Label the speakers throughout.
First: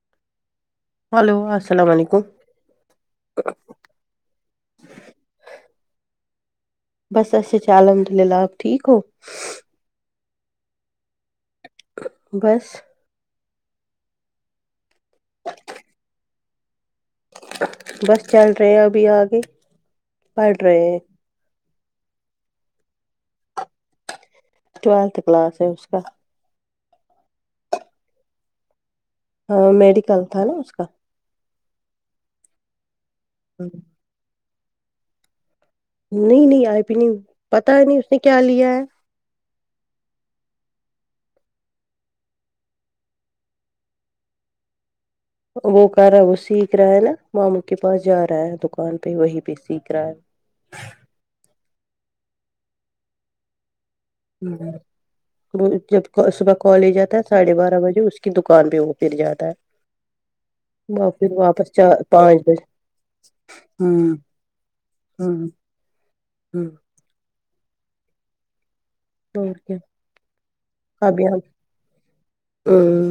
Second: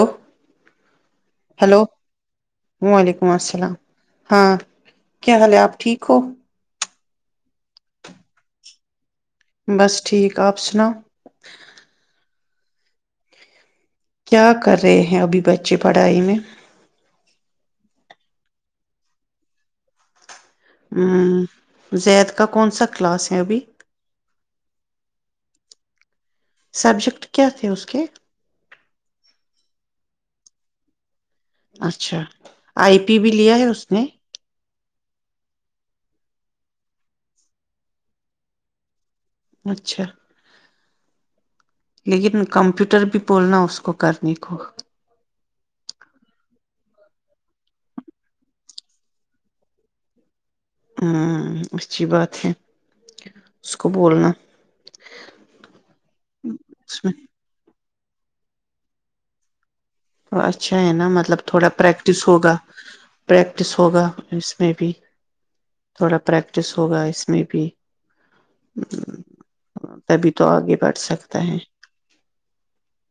Speaker 1: Hello hello
Speaker 2: السلام علیکم
Speaker 1: وعلیکم السلام ہاں کیا حال ہے آپ ٹھیک سیکھو
Speaker 2: بس اچھا اچھا الحمد للہ آپ ٹھیک ہو
Speaker 1: بس ٹھیک آپ سناؤ
Speaker 2: بس
Speaker 1: کیا کر رہے ہیں ابھی بچے پڑھائی میں
Speaker 2: بس چل رہے ہیں ابھی آگ پڑ رہے
Speaker 1: ہوں زید کا کون سا کلاس ہے ابھی
Speaker 2: ٹویلتھ کلاس ہے اس کا
Speaker 1: سبجیکٹ کیا تھے اس کے
Speaker 2: ہاں میڈیکل تھا نا اس کا
Speaker 1: اچھا آئی پی بھی لیا ہے اس نے
Speaker 2: نہیں نہیں آئی پی نہیں پتا ہے نہیں اس نے کیا لیا ہے
Speaker 1: اچھا لیکن کمپیوٹر بھی بولنا اس کو کرنے کو
Speaker 2: وہ کر رہا وہ سیکھ رہا ہے نا ماموں کے پاس جا رہا ہے دکان پہ وہی پہ سیکھ رہا ہے
Speaker 1: ہوں اچھی بات ہے کو بولنا
Speaker 2: جب صبح کالج
Speaker 1: اس میں
Speaker 2: آتا ہے ساڑھے بارہ بجے اس کی دکان پہ وہ پھر جاتا ہے
Speaker 1: تو اچھا ہے نا
Speaker 2: وہ پھر
Speaker 1: مطلب تھوڑا
Speaker 2: واپس چار
Speaker 1: پریکٹس
Speaker 2: پانچ
Speaker 1: ہوگا
Speaker 2: بجے
Speaker 1: پریکٹس ہوگا
Speaker 2: ہوں
Speaker 1: اس میں بھی
Speaker 2: ہوں
Speaker 1: تھوڑا
Speaker 2: ہ
Speaker 1: پریکٹس ہوگا اس میں بھی جی [unintelligible]
Speaker 2: کیا
Speaker 1: بڑھ
Speaker 2: اب ہ
Speaker 1: سکتا ہے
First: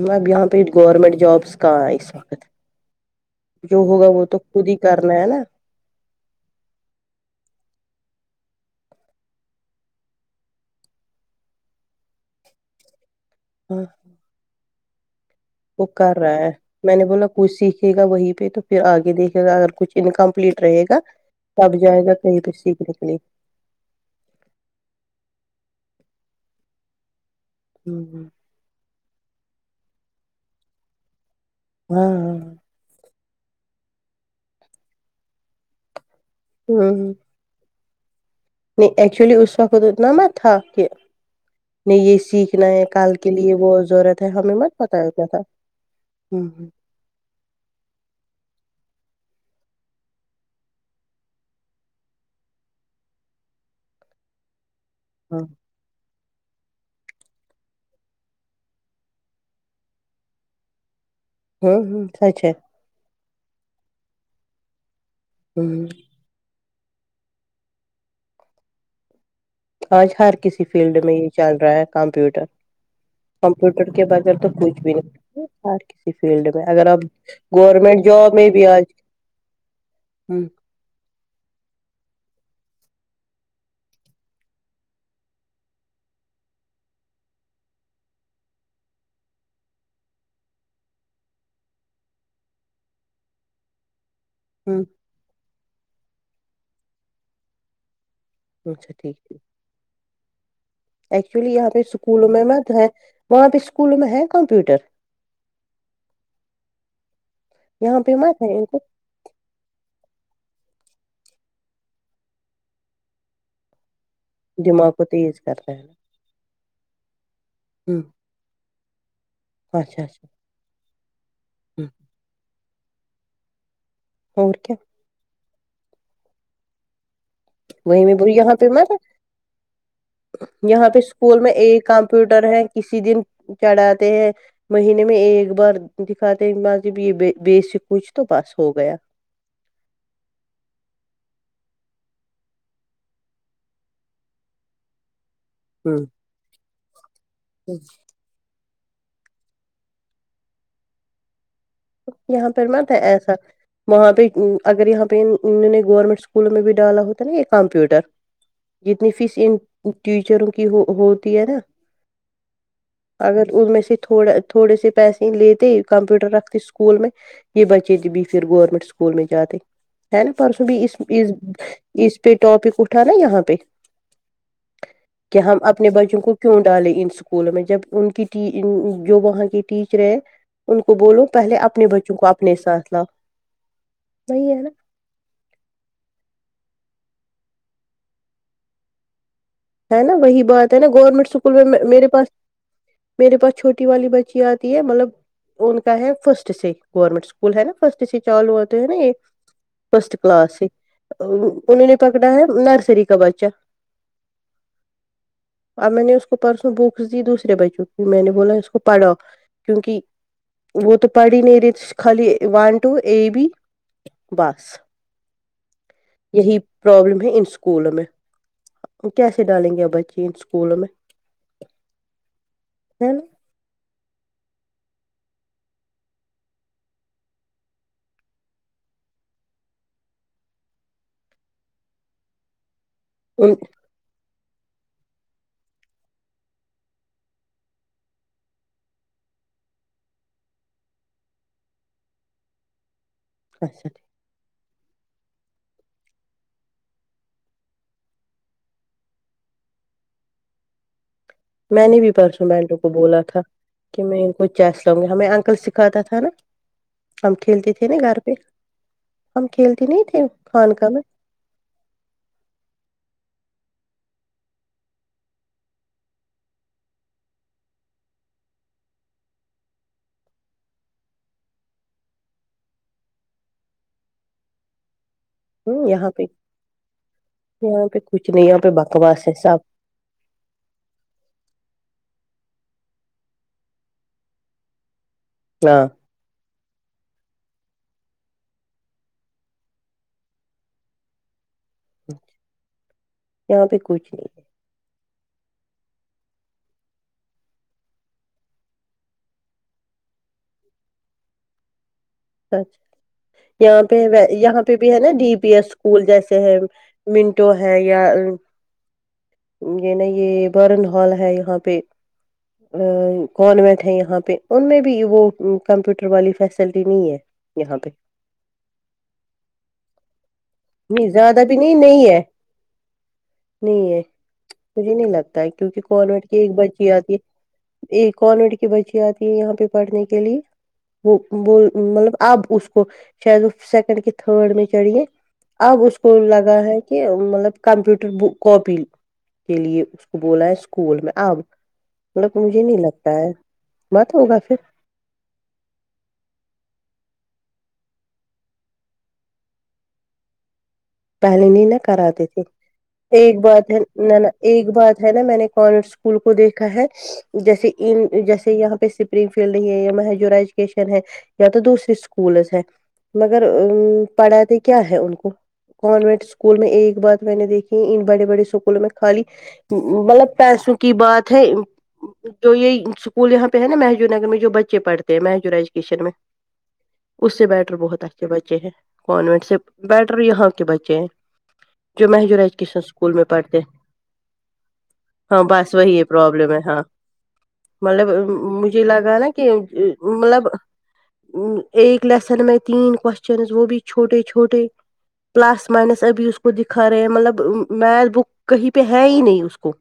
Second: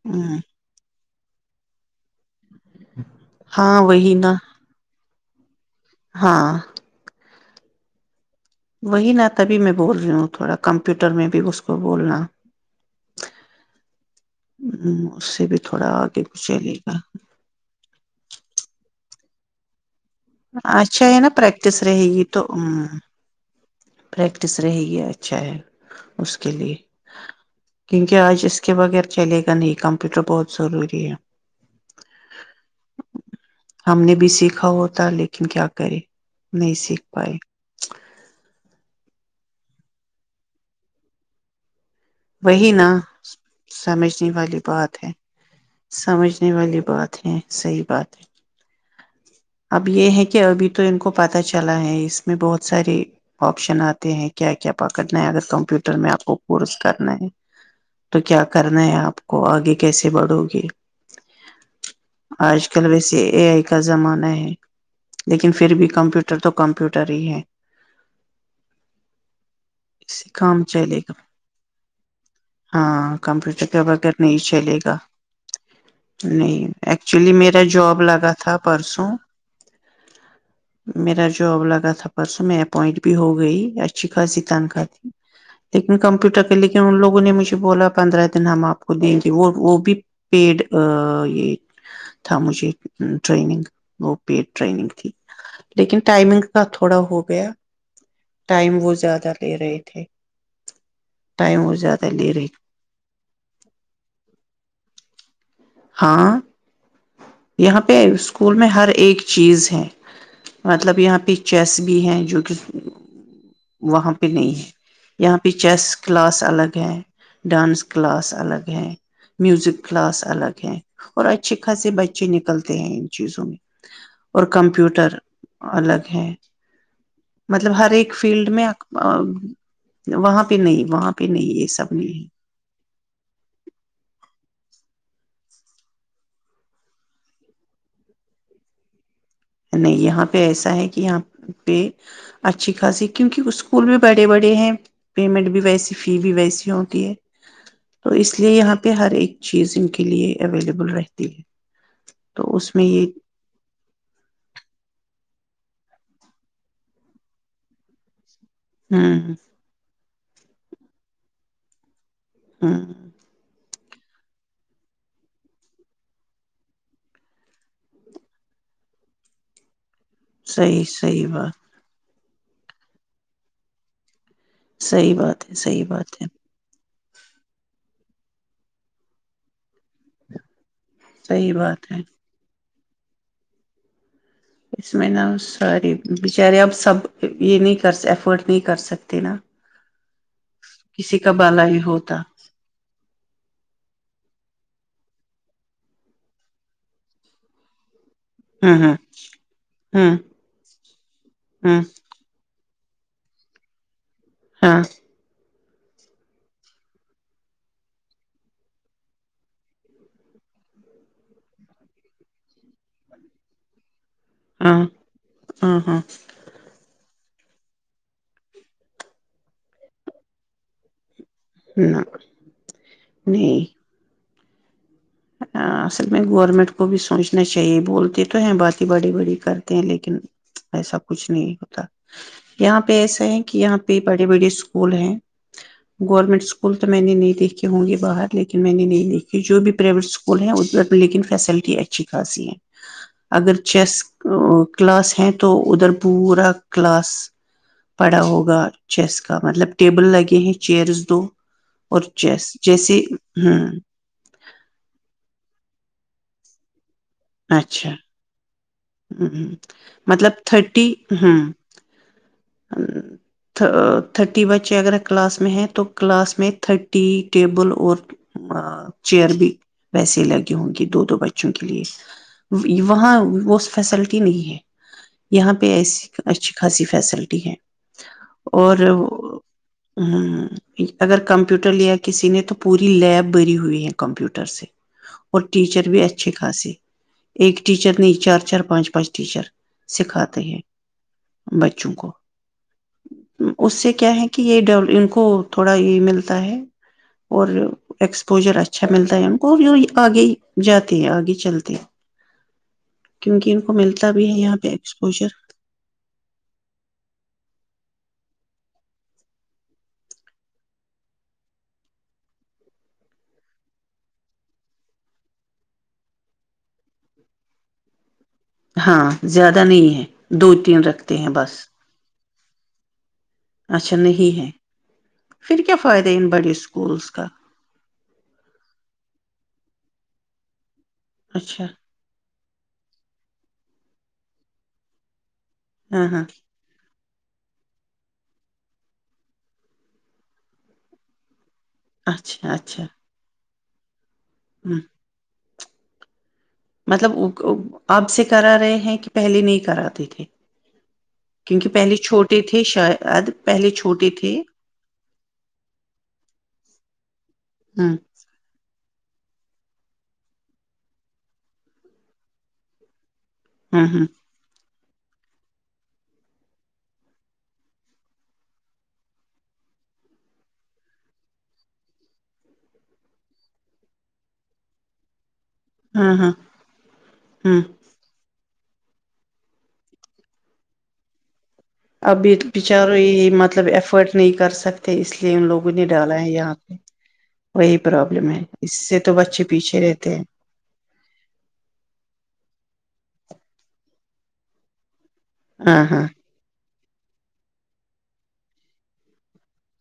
Speaker 1: ہ
Speaker 2: اب پ گورمٹ [unintelligible] جابس کا اس جو
Speaker 1: ہاں
Speaker 2: ہوگا
Speaker 1: وہی
Speaker 2: وہ
Speaker 1: نا
Speaker 2: تو خود ہی کرنا ہے نا
Speaker 1: ہاں وہی نا تبھی میں بول رہی ہوں تھوڑا کمپیوٹر میں بھی اس کو بولنا
Speaker 2: ہوں ہ [unintelligible]
Speaker 1: ا ہ [unintelligible]
Speaker 2: وہ کر رہا ہے میں نے بولا کچھ سیکھے گا وہی پہ تو پھر آگے دیکھے گا اگر کچھ انکمپلیٹ رہے گا
Speaker 1: اچھا ہے نا
Speaker 2: تب
Speaker 1: پریکٹس
Speaker 2: جائے
Speaker 1: رہے
Speaker 2: گا
Speaker 1: گی
Speaker 2: کہیں
Speaker 1: تو
Speaker 2: پہ سیکھنے
Speaker 1: ہ
Speaker 2: کے لیے
Speaker 1: پریکٹس رہے گی اچھا ہے اس کے لیے کیونکہ
Speaker 2: ہوں
Speaker 1: آج اس کے بغیر چلے گا نہیں کمپیوٹر بہت ضروری ہے
Speaker 2: ہوں ہ [unintelligible]
Speaker 1: ہم نے بھی سیکھا ہو پ لیکن کیا کرے نہیں سیکھ
Speaker 2: ہوں
Speaker 1: پائے [inaudible]
Speaker 2: نہیں ایکچولی اس وقت تو اتنا مت تھا کہ نہیں یہ سیکھنا
Speaker 1: وہی
Speaker 2: ہے
Speaker 1: نا
Speaker 2: کل کے لیے وہ ضرورت ہے
Speaker 1: سمجھنے
Speaker 2: ہمیں
Speaker 1: والی
Speaker 2: مت
Speaker 1: بات
Speaker 2: پتا
Speaker 1: ہے
Speaker 2: اتنا تھا
Speaker 1: سمجھنے
Speaker 2: ہوں
Speaker 1: والی بات ہے صحیح بات ہے اب یہ ہے کہ ابھی تو ان کو پت چلا ہے اس میں بہت سارے آپشن آتے ہیں کیا کیا کیا پکڑنا ہے
Speaker 2: ہاں
Speaker 1: اگر کمپیوٹر میں آپ کو پس کرنا ہے تو کیا کرنا ہے آپ کو آگے کیسے بڑو گے
Speaker 2: ہوں ہ سچ ہے
Speaker 1: ایک [unintelligible] کا زمانہ ہے لیکن پھر
Speaker 2: ہوں
Speaker 1: بھی کمپیوٹر تو کم کپوٹر ہی ہے
Speaker 2: آج
Speaker 1: سے
Speaker 2: ہر کسی
Speaker 1: کام چلے
Speaker 2: فیلڈ میں
Speaker 1: گا
Speaker 2: یہ چل رہا ہے کمپیوٹر
Speaker 1: ہاں
Speaker 2: کمپیوٹر کے بغیر
Speaker 1: نہیں
Speaker 2: تو
Speaker 1: چلے
Speaker 2: کچھ بھی
Speaker 1: گا
Speaker 2: نہیں ہر کسی فیلڈ میں
Speaker 1: نہیں
Speaker 2: اگر آپ
Speaker 1: ایکچولی میرا
Speaker 2: گورنمنٹ
Speaker 1: لگا
Speaker 2: جاب میں
Speaker 1: تھا
Speaker 2: بھی آج
Speaker 1: پرسوں میرا جاب لگا تھا پرسوں میں اپوائنٹ بھی ہو گئی اچھی خاصی تنخواہ تھی لیکن کمپیوٹر کے لیکن ان لوگوں نے مجھے بولا پندرہ دن ہم آپ کو دیں گے وہ وہ بھی پیڈ یہ تھا مجھے ٹرینگ پیڈ ٹریننگ تھی لیکن ائمنگ کا تھوڑا ہو گیا ٹائم
Speaker 2: اچھا
Speaker 1: وہ
Speaker 2: ٹھیک
Speaker 1: زیادہ
Speaker 2: یک
Speaker 1: لے رہے تھے
Speaker 2: ایکچولی
Speaker 1: ٹائم
Speaker 2: یہاں
Speaker 1: وہ
Speaker 2: پہ
Speaker 1: زیادہ
Speaker 2: اسکولوں
Speaker 1: لے
Speaker 2: میں
Speaker 1: رہے
Speaker 2: میں تو ہے وہاں پہ اسکولوں میں ہے کمپیوٹر
Speaker 1: ہاں یہاں پہ
Speaker 2: مت
Speaker 1: اسکول
Speaker 2: ہے ان
Speaker 1: میں
Speaker 2: کو
Speaker 1: ہر ایک چیز ہے مطلب یہاں پہچس بھی ہیں جو کہ وہاں پہ نہیں ہے
Speaker 2: دماغ کو
Speaker 1: یہاں
Speaker 2: تیز
Speaker 1: پہ
Speaker 2: کرنا ہے
Speaker 1: چیس کلاس الگ ہے ڈانس
Speaker 2: نا
Speaker 1: کلاس الگ ہے میوزک
Speaker 2: اچھا
Speaker 1: کلاس
Speaker 2: اچھا
Speaker 1: الگ ہے اور اچھیے کھ سے بچے ن نکلتے ہیں ان چیزوں میں اور کمپیوٹر الگ ہیں
Speaker 2: وہی میں ب یہاں پہ م
Speaker 1: وہاں
Speaker 2: یہاں
Speaker 1: نہیں
Speaker 2: پہ
Speaker 1: وہاں
Speaker 2: اسکول میں
Speaker 1: نہیں یہ
Speaker 2: ایک
Speaker 1: سب نہیں
Speaker 2: کمپیوٹر ہے کسی دن چڑھاتے ہیں مہینے میں ایک بار دکھاتے مجب یہ بیےسک کچھ تو بس ہو گیا
Speaker 1: نہیں یہاں پہ ایسا ہے کہ یہاں پہ اچھی خاصی کیونکہ اسکول بھی بڑے بڑے ہیں پیمنٹ بھی ویسی فی
Speaker 2: ہ
Speaker 1: بھی ویسی ہوتی ہے تو اس لیے یہاں پہ پہ ہر ایک چیز ان کے لیے اویلیبل رہتی ہے
Speaker 2: یہاں
Speaker 1: تو
Speaker 2: پر
Speaker 1: اس میں
Speaker 2: مت
Speaker 1: یہ
Speaker 2: ایسا وہاں پہ اگر یہاں پہ نئے گورنمنٹ اسکولوں میں بھی ڈالا ہوتا ہے نا یہ کمپیوٹر جتنی فیس
Speaker 1: ہوں
Speaker 2: ان ٹیچروں کی ہو ہوتی ہے نا
Speaker 1: ہوں
Speaker 2: اگر ان میں سے تھوڑا تھوڑے سے پیسے ہی لیتے کمپیوٹر رکھتے اسکول میں یہ بچے پھر گورنمنٹ اسکول میں جاتے ہے نا پرسو
Speaker 1: صحیح
Speaker 2: بھی اس
Speaker 1: صحیح
Speaker 2: اس
Speaker 1: بات
Speaker 2: اس پہ ٹاپک اٹھا نا یہاں پہ
Speaker 1: صحیح
Speaker 2: کہ
Speaker 1: بات ہے
Speaker 2: ہم
Speaker 1: صحیح
Speaker 2: اپنے
Speaker 1: بات
Speaker 2: بچوں
Speaker 1: ہے
Speaker 2: کو کیوں ڈالیں ان اسکولوں میں جب ان کی جو وہاں کی ٹیچر ہیں ان کو
Speaker 1: صحیح
Speaker 2: پہلے اپنے
Speaker 1: بات ہے
Speaker 2: بچوں کو اپنے ساتھ [inaudible] ہے نا
Speaker 1: اس میں نا ساری بچارے اب سب یہ نہیں کر افورڈ نہیں کر سکتے نا
Speaker 2: ہے نا وہی بات ہے نا
Speaker 1: کسی
Speaker 2: گورنمنٹ
Speaker 1: کا
Speaker 2: اسکول
Speaker 1: بالا
Speaker 2: میں
Speaker 1: ہی
Speaker 2: میرے
Speaker 1: ہوتا
Speaker 2: پا میرے پاس چھوٹی والی بچ اچ آتی ہے مطلب ان کا ہے فرسٹ سے گورنمنٹ اسکول ہے نا فرسٹ چالو آتے
Speaker 1: ہوں
Speaker 2: ہیں نا
Speaker 1: ہوں
Speaker 2: یہ فسٹ
Speaker 1: ہوں
Speaker 2: کلاس سے
Speaker 1: ہوں
Speaker 2: انوں نے پکڑا ہے نرس سری کباچا
Speaker 1: ہاں
Speaker 2: اور میں نے اس کو پرسنوں بکس دی دوسرے بچوں کی میں نے بولا اس کو پڑھو کیونکہ وہ تو پڑھ ہی نہیں رہی خالی ون ٹو اے بی باس
Speaker 1: ہاں ہاں ہاں
Speaker 2: یہی پرابلم ہے ان سکولول میں کیسے ڈالیں گے ا بچے ان اسکولوں میں
Speaker 1: نہ
Speaker 2: ہے نا
Speaker 1: نہیں اصل میں گورنمنٹ کو بھی سوچنا چاہیے بولتے تو ہیں بات بڑی بڑی کرتے ہیں لیکن ایسا کچھ نہیں ہوتا یہاں پ ایسا ہے کہ یہاں پہ بڑے بڑی اسکول ہیں گورنمنٹ اسکول تو میں نے نہیں دیکھے ہوں گے باہر لیکن میں نے نہیں دیکھے جو بھی پرائیویٹ اسکول ہیں اد لیکن فیسلٹی اچھی خاصی ہیں اگر
Speaker 2: اچھا ٹھیک
Speaker 1: چیس کلاس ہے تو ادھر پورا کلاس پڑا ہوگا چیس کا مطلب ٹیبل لگے ہیں چیئرس دو
Speaker 2: میں نے
Speaker 1: اور
Speaker 2: بھی پرسوں
Speaker 1: چیس
Speaker 2: بٹوں کو
Speaker 1: جیسے
Speaker 2: بولا تھا
Speaker 1: ہ
Speaker 2: کہ میں ان کو چیس گے ہمیں انکل سکھاتا تھا نا ہم کھیلتے تھے
Speaker 1: اچھا
Speaker 2: نا گھر پہ
Speaker 1: ہ ہ
Speaker 2: ہم کھیلتے نہیں تھے
Speaker 1: مطلب
Speaker 2: خان
Speaker 1: تھرٹی
Speaker 2: کا میں
Speaker 1: ہ تھرٹی بچے اگر کلاس میں ہیں تو کلاس میں تھرٹی ٹیبل اور چیئر بھی ویسے لگی ہوں گی دو دو بچوں کے لیے وہاں وہ فیسلٹی نہیں ہے یہاں پہ
Speaker 2: ہ
Speaker 1: ایسی
Speaker 2: یہاں پہ
Speaker 1: اچھی خاصی فیسلٹی ہے
Speaker 2: یہاں پہ کچھ نہیں یہاں پہ
Speaker 1: اور
Speaker 2: بکواس ہے
Speaker 1: ہ
Speaker 2: سب
Speaker 1: اگر کمپیوٹر لیا کسی نے تو پوری لیب بری ہوئی ہے کمپیوٹر سے اور
Speaker 2: ہاں
Speaker 1: ٹیچر بھی اچھے خاصے ایک ٹیچر نے چار چار پانچ پانچ ٹیچر سکھاتے ہیں بچوں کو
Speaker 2: یہاں
Speaker 1: اس
Speaker 2: پہ
Speaker 1: سے
Speaker 2: کچھ
Speaker 1: کیا
Speaker 2: نہیں
Speaker 1: ہے کہ یہ ڈ کو تھوڑا یہ ملتا ہے اور ایکسپوجر اچھا ملتا ہے ان کو آگے ہی جاتے ہیں آگے چلتے ہیں
Speaker 2: اچ
Speaker 1: کیونکہ ان
Speaker 2: اچا
Speaker 1: کو
Speaker 2: یہاں پہ
Speaker 1: ملتا بھی ہے
Speaker 2: یہاں پہ بھی ہے نا
Speaker 1: exposure
Speaker 2: D P S school جیسے ہے منٹو ہے یا یہ نا یہ برن ہال ہے یہاں پہ ا کانوینٹ ہے یہاں پہ ان میں بھی وہ کمپیوٹر والی فیسلٹی نہیں ہے یہاں پہ
Speaker 1: ہاں زیادہ نہیں ہے دو تین
Speaker 2: نہیں
Speaker 1: رکھتے ہیں
Speaker 2: زیادہ بھی
Speaker 1: بس
Speaker 2: نہیں نہیں ہے نہیں ہے مجھے نہیں لگتا
Speaker 1: پھر کیا
Speaker 2: کیونکہ
Speaker 1: فائدہ ہے ان
Speaker 2: کوانوٹ کی
Speaker 1: بڑے
Speaker 2: ایک بچی
Speaker 1: اسکولس
Speaker 2: آتی
Speaker 1: کا
Speaker 2: ہے ایک کانوٹ کی بچی آتی ہے یہاں پہ پڑھنے کے لیے وہ ب
Speaker 1: اچھا
Speaker 2: مطلب اب اس کو شاید وہ سیکنڈ کے تھرڈ میں چڑھیے اب اس
Speaker 1: ہاں
Speaker 2: کو
Speaker 1: ہاں
Speaker 2: لگا ہے کہ مطلب کمپیوٹر بک کاپی کے لیے اس کو بولا ہے اسکول میں اب مطلب
Speaker 1: اچھا
Speaker 2: مجھے نہیں
Speaker 1: اچھا
Speaker 2: لگتا ہے مت ہوگا پھر
Speaker 1: ہ مطلب اب سے کرا رہے ہیں کہ پہلے نہیں کراتے تھے
Speaker 2: پہلے نہیں
Speaker 1: کیونکہ
Speaker 2: ن
Speaker 1: پہلے
Speaker 2: کراتے
Speaker 1: چھوٹے
Speaker 2: تھے
Speaker 1: شاید
Speaker 2: ایک بات
Speaker 1: پہلے
Speaker 2: ہے
Speaker 1: چھوٹے
Speaker 2: نہ نہ
Speaker 1: تھے
Speaker 2: ایک بات ہے نا میں نے کانینٹ اسکول کو دیکھا ہے جیسے
Speaker 1: ہ
Speaker 2: جیسے یہاں پہ فیلڈ یا مجور ایجوکیشن ہے یا تو دوسری اسکولس ہے مگر ا
Speaker 1: ہ ہ
Speaker 2: پڑھا ت کیا ہے ان کو کانوینٹ اسکول میں ایک بات میں نے دیکھی ان بڑے بڑے اسکولوں میں خالی مطلب پیسوں کی بات ہے جو یہ اسکول یہاں پہ ہے نا مہجور نگر میں جو بچے پڑھتے ہیں م وکیشن میں
Speaker 1: ہاں ہاں
Speaker 2: اس سے
Speaker 1: ہ
Speaker 2: بیٹر بہت اچھے کانینٹ سے بیٹر یہاں کے بچے جو
Speaker 1: ابھی
Speaker 2: مجورجوکشن
Speaker 1: بچارے
Speaker 2: اسکول میں
Speaker 1: یہ
Speaker 2: پڑھتے
Speaker 1: مطلب ایفرٹ نہیں کر سکتے اس لیے ان
Speaker 2: ہاں
Speaker 1: لوگوں
Speaker 2: بس
Speaker 1: نے
Speaker 2: وہی
Speaker 1: ڈالا
Speaker 2: پرابلم
Speaker 1: یہاں
Speaker 2: ہے
Speaker 1: پہ
Speaker 2: ہاں
Speaker 1: وہی
Speaker 2: مطلب
Speaker 1: پرابلم ہے اس
Speaker 2: مجھے
Speaker 1: سے تو
Speaker 2: لگا نا
Speaker 1: بچے
Speaker 2: کہ
Speaker 1: پیچھے رہتے ہیں
Speaker 2: مطلب ایک لیسن میں تین کوشچن وہ بھی چھوٹے چھوٹے پلس
Speaker 1: ہاں
Speaker 2: مائنس
Speaker 1: ہاں
Speaker 2: اب اس کو دکھ کرے مطلب می بک کہیں پہ ہے ہی نہیں اس کو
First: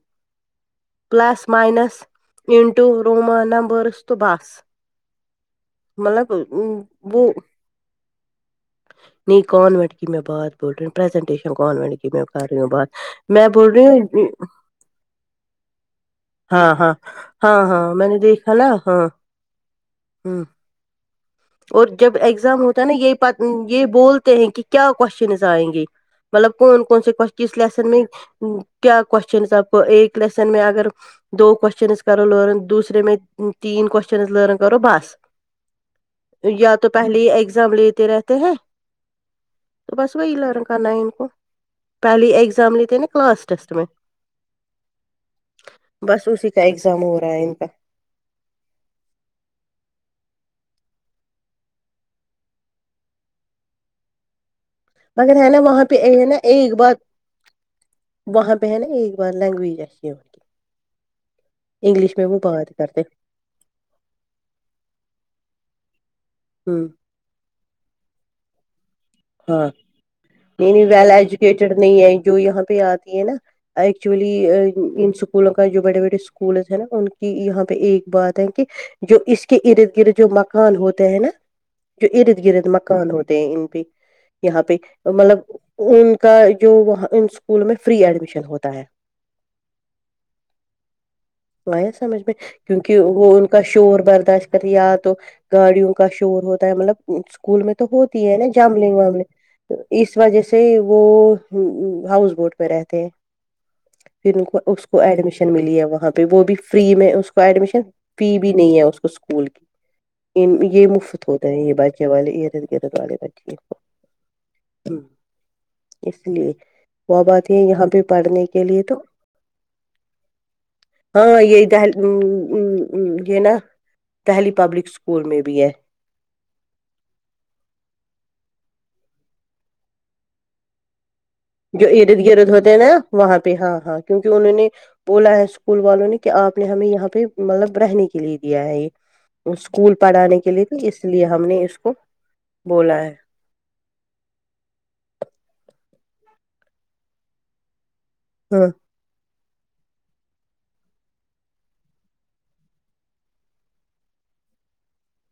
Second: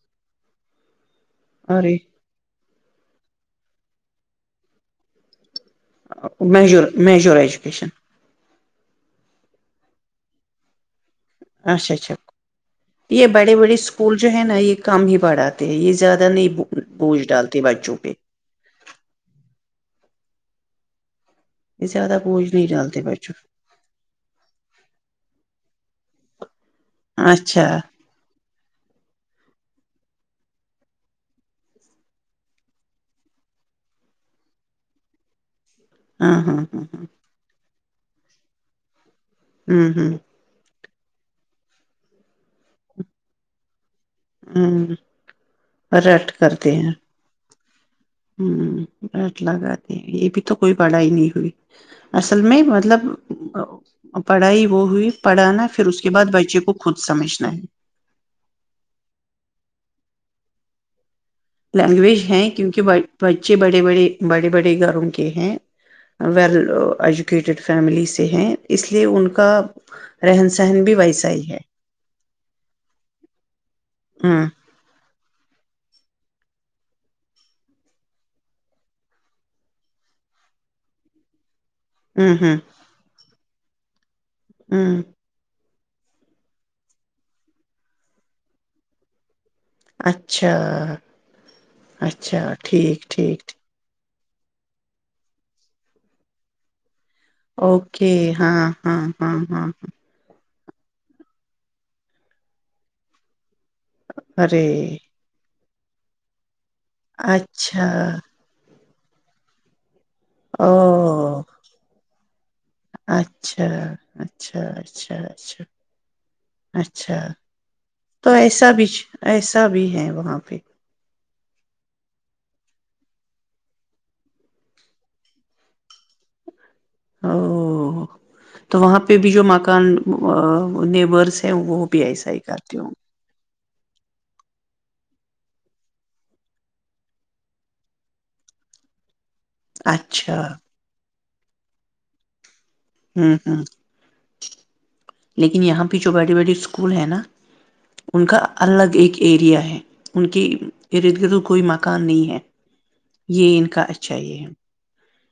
Speaker 2: پلس
Speaker 1: اور
Speaker 2: مائنس ننٹو رومانبرس تو باس
Speaker 1: میجور میجور ایجوکیشن
Speaker 2: نہیں کون وٹ کہ میں بعد بٹوں پرزنٹیشن کون ب
Speaker 1: اچھا
Speaker 2: گی
Speaker 1: اچھا
Speaker 2: میں کر رہی ہوں بات
Speaker 1: یہ
Speaker 2: میں
Speaker 1: بڑے
Speaker 2: بول
Speaker 1: بڑے
Speaker 2: رہی
Speaker 1: اسکول
Speaker 2: ہوں
Speaker 1: جو ہے نا یہ کم ہی پڑھاتے ہیں یہ زیادہ نہیں
Speaker 2: ہاں ہاں
Speaker 1: بوجھ
Speaker 2: ہاں
Speaker 1: ڈالتے
Speaker 2: ہاں
Speaker 1: بچوں
Speaker 2: میں
Speaker 1: پہ
Speaker 2: نے دیکھا نا ہاں ہاں اور
Speaker 1: یہ
Speaker 2: جب
Speaker 1: زیادہ بوجھ
Speaker 2: ایگزام
Speaker 1: نہیں
Speaker 2: ہوتا ہے نا
Speaker 1: ڈالتے بچوں
Speaker 2: یہ یہ بولتے ہیں کہ کیا کوشچنس آئیں گے مطلب کون کون سے کون
Speaker 1: پہ۔
Speaker 2: اس
Speaker 1: اچھا
Speaker 2: لیسن میں کیا کوشچن اب ایک لیسن میں اگر دو کوسچنز کرو لن دوسرے میں تین کوسچنز لن کرو بس
Speaker 1: ہاں ہاں
Speaker 2: یا تو پہلے ہی ایگزام لیتے رہتے ہیں
Speaker 1: ہاں
Speaker 2: تو بس
Speaker 1: ہوں
Speaker 2: وہی ل رہوں کرنا ہے ان کو پہلی ایگزام لیتے نا کلاسٹ ٹیسٹ میں
Speaker 1: ہوں اور رٹ
Speaker 2: بس اسی
Speaker 1: کر
Speaker 2: کا
Speaker 1: د ہیں
Speaker 2: ایگزام ہو رہا ہے ان کا
Speaker 1: ہ بیس لگات یہ بھی تو کوئی پڑھائی نہیں ہوئی اصل میں مطلب پڑھائی وہ ہوئی
Speaker 2: مگر ہے نا
Speaker 1: پڑھانا
Speaker 2: وہاں
Speaker 1: پھر
Speaker 2: پہ
Speaker 1: اس کے
Speaker 2: ہے
Speaker 1: بعد
Speaker 2: نا
Speaker 1: بچے کو
Speaker 2: ایک بار
Speaker 1: خود سمجھنا ہے
Speaker 2: وہاں پہ ہے نا ایک بار لینگویج اچھی ہے کی انگلش
Speaker 1: لینگویج
Speaker 2: میں
Speaker 1: ہے
Speaker 2: وہ بات
Speaker 1: کیونکہ
Speaker 2: کرتے
Speaker 1: بچے بڑے بڑے بڑے بڑے گھروں کے ہیں ویل
Speaker 2: ہ
Speaker 1: ایجوکیٹیڈ فیملی سے ہیں اس لیے ان کا
Speaker 2: ہاں
Speaker 1: رہن
Speaker 2: نہیں نہیں
Speaker 1: سہن بھی
Speaker 2: ویل
Speaker 1: ویسا ہی ہے
Speaker 2: ایجوکیٹیڈ نہیں ہے جو یہاں پہ آتی ہے نا ایکچولی
Speaker 1: ہوں
Speaker 2: اسکولوں کا جو بڑے بڑے اسکول ہیں نا ان کی یہاں پہ ایک بات ہے کہ جو اس کے ارد گرد جو مکان ہوتے ہیں نا جو
Speaker 1: ہوں
Speaker 2: ارد
Speaker 1: ہوں
Speaker 2: گرد مکان ہوتے ہیں ان پہ یہاں پہ
Speaker 1: ہوں
Speaker 2: مطلب ان کا جو وہاں ان اسکولوں میں فری ایڈمیشن ہوتا ہے
Speaker 1: اچھا
Speaker 2: وہیا سمجھ میں
Speaker 1: اچھا
Speaker 2: کیونکہ
Speaker 1: ٹھیک ٹھیک
Speaker 2: وہ ان
Speaker 1: ٹھیک
Speaker 2: کا شور بر ج کر یا تو گاڑیوں کا شور ہوتا ہے مطلب اسکول میں تو
Speaker 1: اوکے
Speaker 2: ہوتی ہے نا
Speaker 1: ہاں
Speaker 2: شل
Speaker 1: ہاں
Speaker 2: وامل
Speaker 1: ہاں ہاں
Speaker 2: تو اس وجہ سے ج سے وہ ہاؤس بوٹ پہ رہتے ہیں پھر ان کو
Speaker 1: ارے
Speaker 2: اس کو ایڈمیشن ملی وہاں پہ وہ بھی فری میں اس کو ایڈمیشن
Speaker 1: اچھا
Speaker 2: فی بھی نہیں ہے اس کو اس اسکول کی ان
Speaker 1: او
Speaker 2: یہ مفت ہوتا ہے یہ بچے والے ارد گرد والے بچے
Speaker 1: اچھا
Speaker 2: ہوں۔
Speaker 1: اچھا اچھا اچھا
Speaker 2: اس لیے
Speaker 1: اچھا
Speaker 2: وہ بات ہے یہاں پہ
Speaker 1: تو
Speaker 2: پڑھنے کے
Speaker 1: ایسا
Speaker 2: لیے
Speaker 1: بھی
Speaker 2: تو
Speaker 1: ایسا بھی ہے وہاں پہ
Speaker 2: ہاں یہ دہل یہ نا دہلی پبلک اسکول میں بھی ہے
Speaker 1: او تو وہاں پہ بھی جو مکان نیبرس ہیں وہ
Speaker 2: جو
Speaker 1: بھی
Speaker 2: ارد
Speaker 1: ایسا ہی
Speaker 2: گرد ہوتے ہیں
Speaker 1: کرتی
Speaker 2: نا
Speaker 1: ہوں
Speaker 2: وہاں پہ پ ہاں ہاں کیونکہ انہوں نے بولا ہے اسکول والوں نے کہ آپ نے ہمیں یہاں پہ مطلب رہنے کے لیے دیا ہے یہ
Speaker 1: گے۔
Speaker 2: اسکول پڑھانے
Speaker 1: اچھا
Speaker 2: کے لیے تو اس لیے ہم نے اس کو بولا ہے
Speaker 1: ہوں ہوں لیکن یہاں پر بھی جو بڑی بڑی اسکول ہیں نا ان کا
Speaker 2: ہاں
Speaker 1: الگ ایک ایریا ہے [unintelligible] ان کے ارد گرد کوئی مکان نہیں ہے یہ ان کا اچھا یہ ہے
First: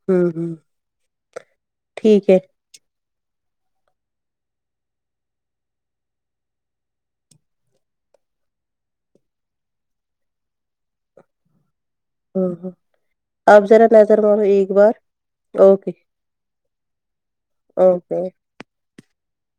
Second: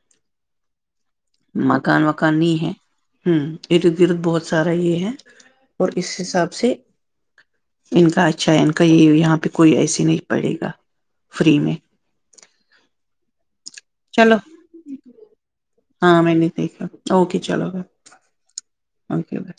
Speaker 2: ہوں ہوں
Speaker 1: مکان وکان نہیں ہے ہوں ارد گرد بہت سارا یہ ہے اور اس حساب سے ان کا اچھا ہے ان کا یہ یہاں پہ کوئی ایسے نہیں پڑے گا فری میں
Speaker 2: ہاں ہاں آپ جذرا نظر
Speaker 1: چلو
Speaker 2: مارو ایک بار اوکے
Speaker 1: ہاں میں نے دیکھا اوکے چلو
Speaker 2: اوکے
Speaker 1: اوکے بائی